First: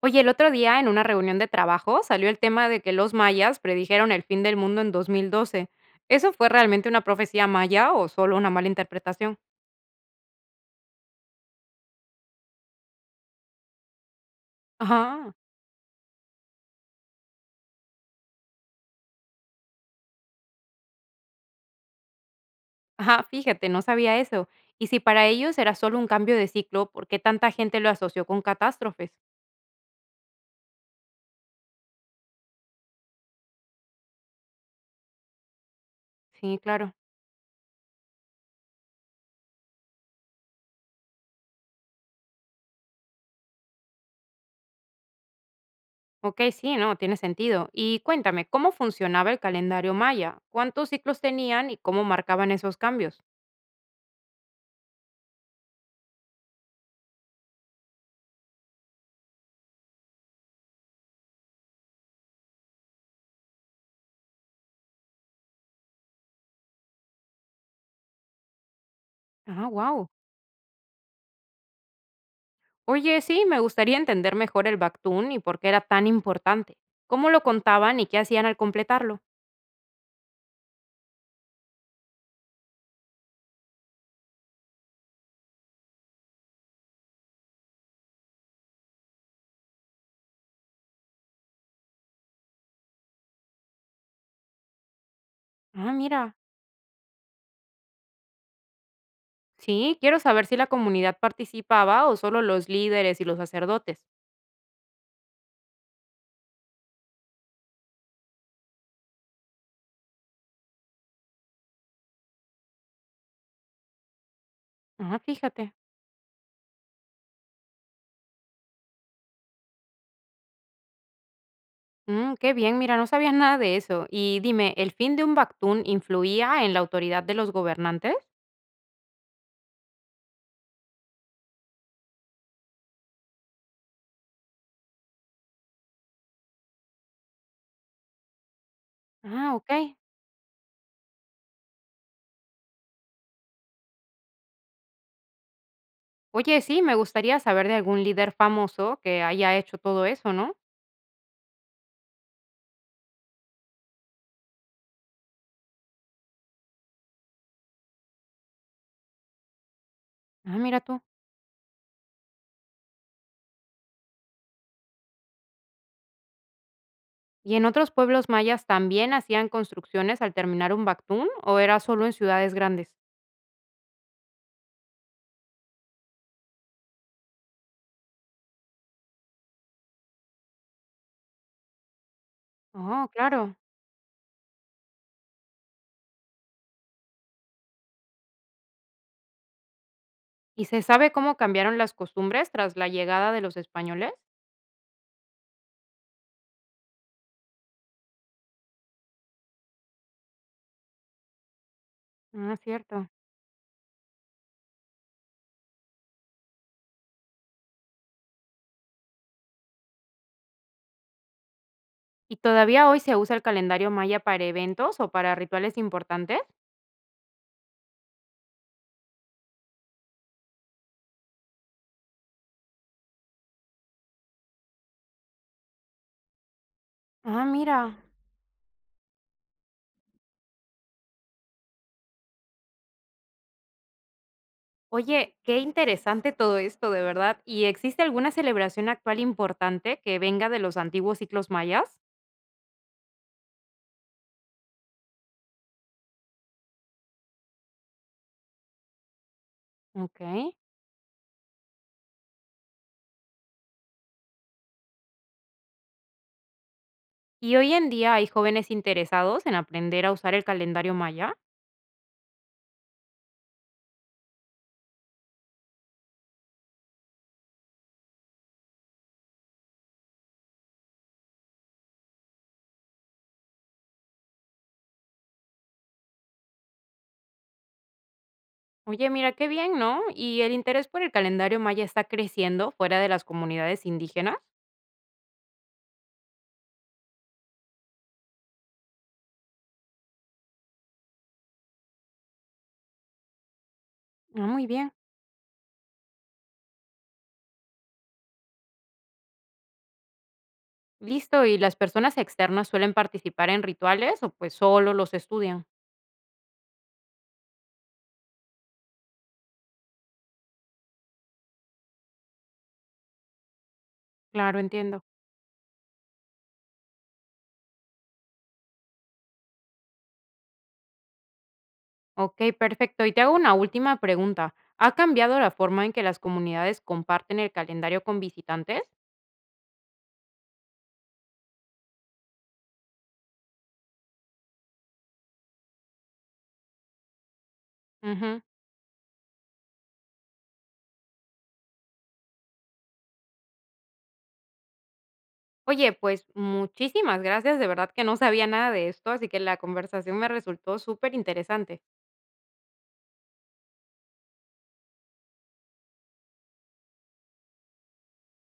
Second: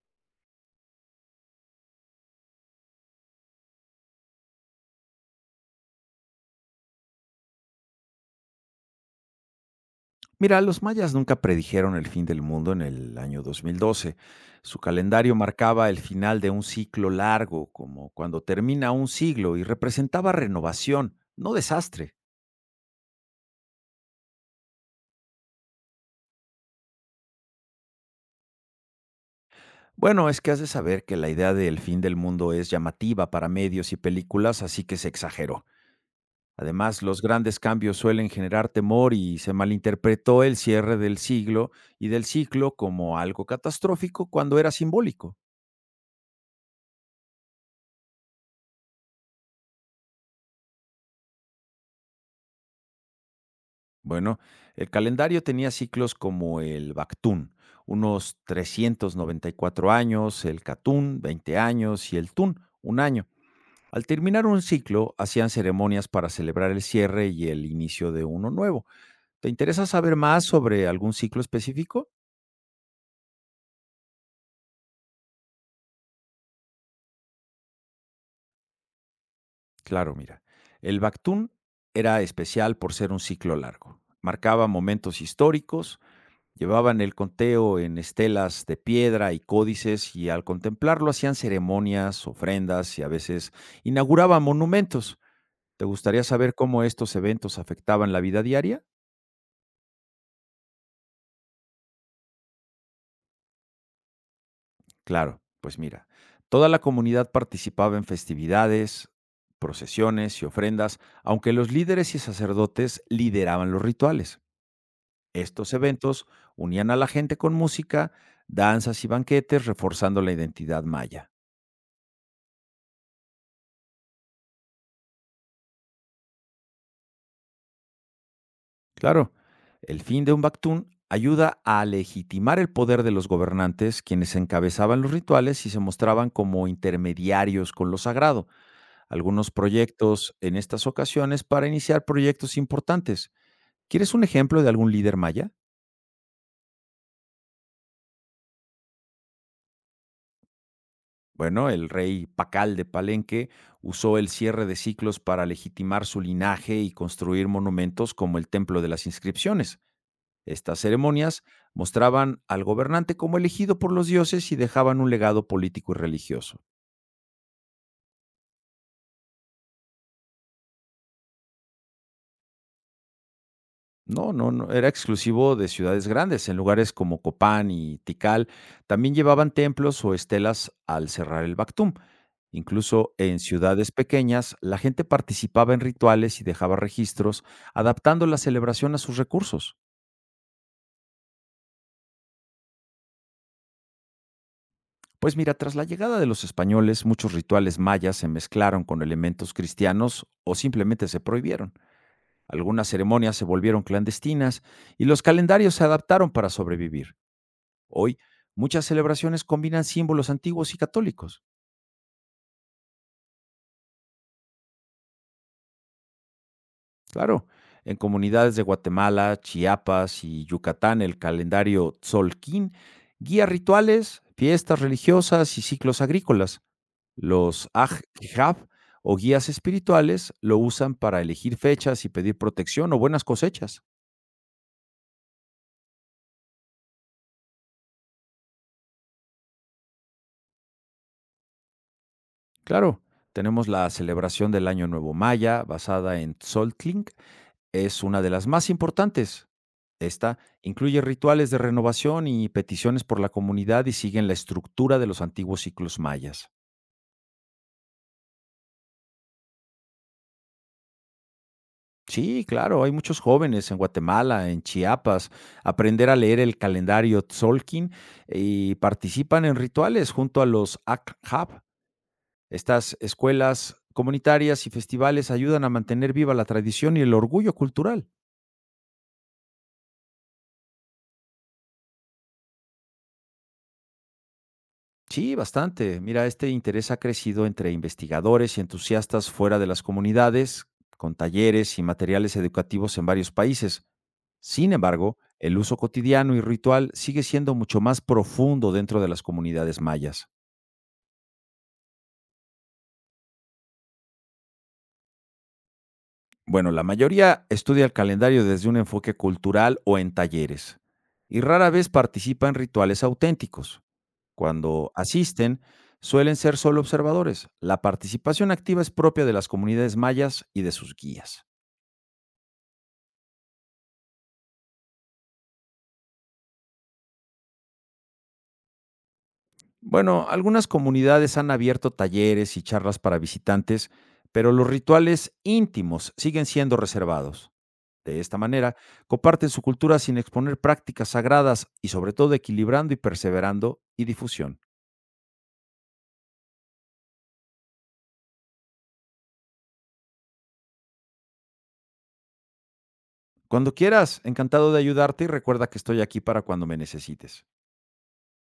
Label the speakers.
Speaker 1: Oye, el otro día en una reunión de trabajo salió el tema de que los mayas predijeron el fin del mundo en 2012. ¿Eso fue realmente una profecía maya o solo una mala interpretación?
Speaker 2: Mira, los mayas nunca predijeron el fin del mundo en el año 2012. Su calendario
Speaker 1: Ajá,
Speaker 2: marcaba el final de un ciclo largo, como cuando termina un siglo, y representaba renovación, no desastre.
Speaker 1: ajá, fíjate, no sabía eso. Y si para ellos era solo un cambio de ciclo, ¿por qué tanta gente lo asoció con catástrofes?
Speaker 2: Bueno, es que has de saber que la idea del fin del mundo es llamativa para medios y películas, así que se exageró.
Speaker 1: Sí, claro.
Speaker 2: Además, los grandes cambios suelen generar temor y se malinterpretó el cierre del siglo y del ciclo como algo catastrófico cuando era simbólico.
Speaker 1: Ok, sí, no, tiene sentido. Y cuéntame, ¿cómo funcionaba el calendario maya? ¿Cuántos ciclos tenían y cómo marcaban esos cambios?
Speaker 2: Bueno, el calendario tenía ciclos como el Bactún, unos 394 años, el Catún, 20 años, y el Tún, un año. Al terminar un ciclo, hacían ceremonias para celebrar el cierre y el inicio de uno nuevo. ¿Te
Speaker 1: Ah,
Speaker 2: interesa
Speaker 1: wow.
Speaker 2: saber más sobre algún ciclo específico?
Speaker 1: Oye, sí, me gustaría entender mejor el Bactún y por qué era tan importante. ¿Cómo lo contaban y qué hacían al completarlo?
Speaker 2: Claro, mira. El Bactún era especial por ser un ciclo largo. Marcaba momentos históricos. Llevaban el conteo en estelas de piedra y códices y al contemplarlo hacían ceremonias, ofrendas y a veces inauguraban monumentos. ¿Te
Speaker 1: Ah,
Speaker 2: gustaría
Speaker 1: mira.
Speaker 2: saber cómo estos eventos afectaban la vida diaria?
Speaker 1: Sí, quiero saber si la comunidad participaba o solo los líderes y los sacerdotes.
Speaker 2: Claro, pues mira, toda la comunidad participaba en festividades, procesiones y ofrendas, aunque los líderes y sacerdotes lideraban los rituales.
Speaker 1: Ah, fíjate.
Speaker 2: Estos eventos unían a la gente con música, danzas y banquetes, reforzando la identidad maya.
Speaker 1: Mm, qué bien, mira, no sabías nada de eso. Y dime, ¿el fin de un Bactún influía en la autoridad de los gobernantes?
Speaker 2: Claro, el fin de un Bactún ayuda a legitimar el poder de los gobernantes, quienes encabezaban los rituales y se mostraban como intermediarios con lo sagrado. Algunos
Speaker 1: Ah, ok.
Speaker 2: proyectos en estas ocasiones para iniciar proyectos importantes. ¿Quieres un ejemplo de algún líder maya?
Speaker 1: Oye, sí, me gustaría saber de algún líder famoso que haya hecho todo eso, ¿no?
Speaker 2: Bueno, el rey Pacal de Palenque usó el cierre de ciclos para legitimar su linaje y construir monumentos como el Templo de las Inscripciones.
Speaker 1: Ah,
Speaker 2: Estas
Speaker 1: mira tú.
Speaker 2: ceremonias mostraban al gobernante como elegido por los dioses y dejaban un legado político y religioso.
Speaker 1: ¿Y en otros pueblos mayas también hacían construcciones al terminar un bactún o era solo en ciudades grandes?
Speaker 2: No, no, no, era exclusivo de ciudades grandes. En lugares como Copán y Tikal también llevaban templos o estelas al cerrar el Bactum.
Speaker 1: Oh,
Speaker 2: Incluso en
Speaker 1: claro.
Speaker 2: ciudades pequeñas, la gente participaba en rituales y dejaba registros, adaptando la celebración a sus recursos.
Speaker 1: ¿Y se sabe cómo cambiaron las costumbres tras la llegada de los españoles?
Speaker 2: Pues mira, tras la llegada de los españoles, muchos rituales mayas se mezclaron con elementos cristianos o simplemente se prohibieron.
Speaker 1: Ah,
Speaker 2: Algunas
Speaker 1: cierto.
Speaker 2: ceremonias se volvieron clandestinas y los calendarios se adaptaron para sobrevivir. Hoy, muchas celebraciones combinan símbolos antiguos y católicos.
Speaker 1: ¿Y todavía hoy se usa el calendario maya para eventos o para rituales importantes?
Speaker 2: Claro, en comunidades de Guatemala, Chiapas y Yucatán, el calendario Tzolquín guía rituales, fiestas religiosas y ciclos agrícolas.
Speaker 1: Ah,
Speaker 2: Los
Speaker 1: mira.
Speaker 2: Ajjab o guías espirituales lo usan para elegir fechas y pedir protección o buenas cosechas.
Speaker 1: Oye, qué interesante todo esto, de verdad. ¿Y existe alguna celebración actual importante que venga de los antiguos ciclos mayas?
Speaker 2: Claro, tenemos la celebración del Año Nuevo Maya basada en Tzoltlín. Es una de las más importantes.
Speaker 1: Ok.
Speaker 2: Esta incluye rituales de renovación y peticiones por la comunidad y siguen la estructura de los antiguos ciclos mayas.
Speaker 1: ¿Y hoy en día hay jóvenes interesados en aprender a usar el calendario maya?
Speaker 2: Sí, claro, hay muchos jóvenes en Guatemala, en Chiapas, aprender a leer el calendario Tzolkin y participan en rituales junto a los ACHAP. Estas escuelas comunitarias y festivales ayudan a mantener viva la tradición y el orgullo cultural.
Speaker 1: Oye, mira qué bien, ¿no? ¿Y el interés por el calendario maya está creciendo fuera de las comunidades indígenas?
Speaker 2: Sí, bastante. Mira, este interés ha crecido entre investigadores y entusiastas fuera de las comunidades, con talleres y materiales educativos en varios países.
Speaker 1: Ah, muy
Speaker 2: Sin
Speaker 1: bien.
Speaker 2: embargo, el uso cotidiano y ritual sigue siendo mucho más profundo dentro de las comunidades mayas.
Speaker 1: Listo, ¿y las personas externas suelen participar en rituales o pues solo los estudian?
Speaker 2: Bueno, la mayoría estudia el calendario desde un enfoque cultural o en talleres, y rara vez participa en rituales auténticos.
Speaker 1: Claro,
Speaker 2: Cuando
Speaker 1: entiendo.
Speaker 2: asisten, suelen ser solo observadores. La participación activa es propia de las comunidades mayas y de sus guías.
Speaker 1: Ok, perfecto. Y te hago una última pregunta. ¿Ha cambiado la forma en que las comunidades comparten el calendario con visitantes?
Speaker 2: Bueno, algunas comunidades han abierto talleres y charlas para visitantes, pero los rituales íntimos siguen siendo reservados. De esta
Speaker 1: Ujú.
Speaker 2: manera, comparten su cultura sin exponer prácticas sagradas y sobre todo equilibrando y perseverando y difusión.
Speaker 1: Oye, pues muchísimas gracias. De verdad que no sabía nada de esto, así que la conversación me resultó súper interesante.
Speaker 2: Cuando quieras, encantado de ayudarte y recuerda que estoy aquí para cuando me necesites.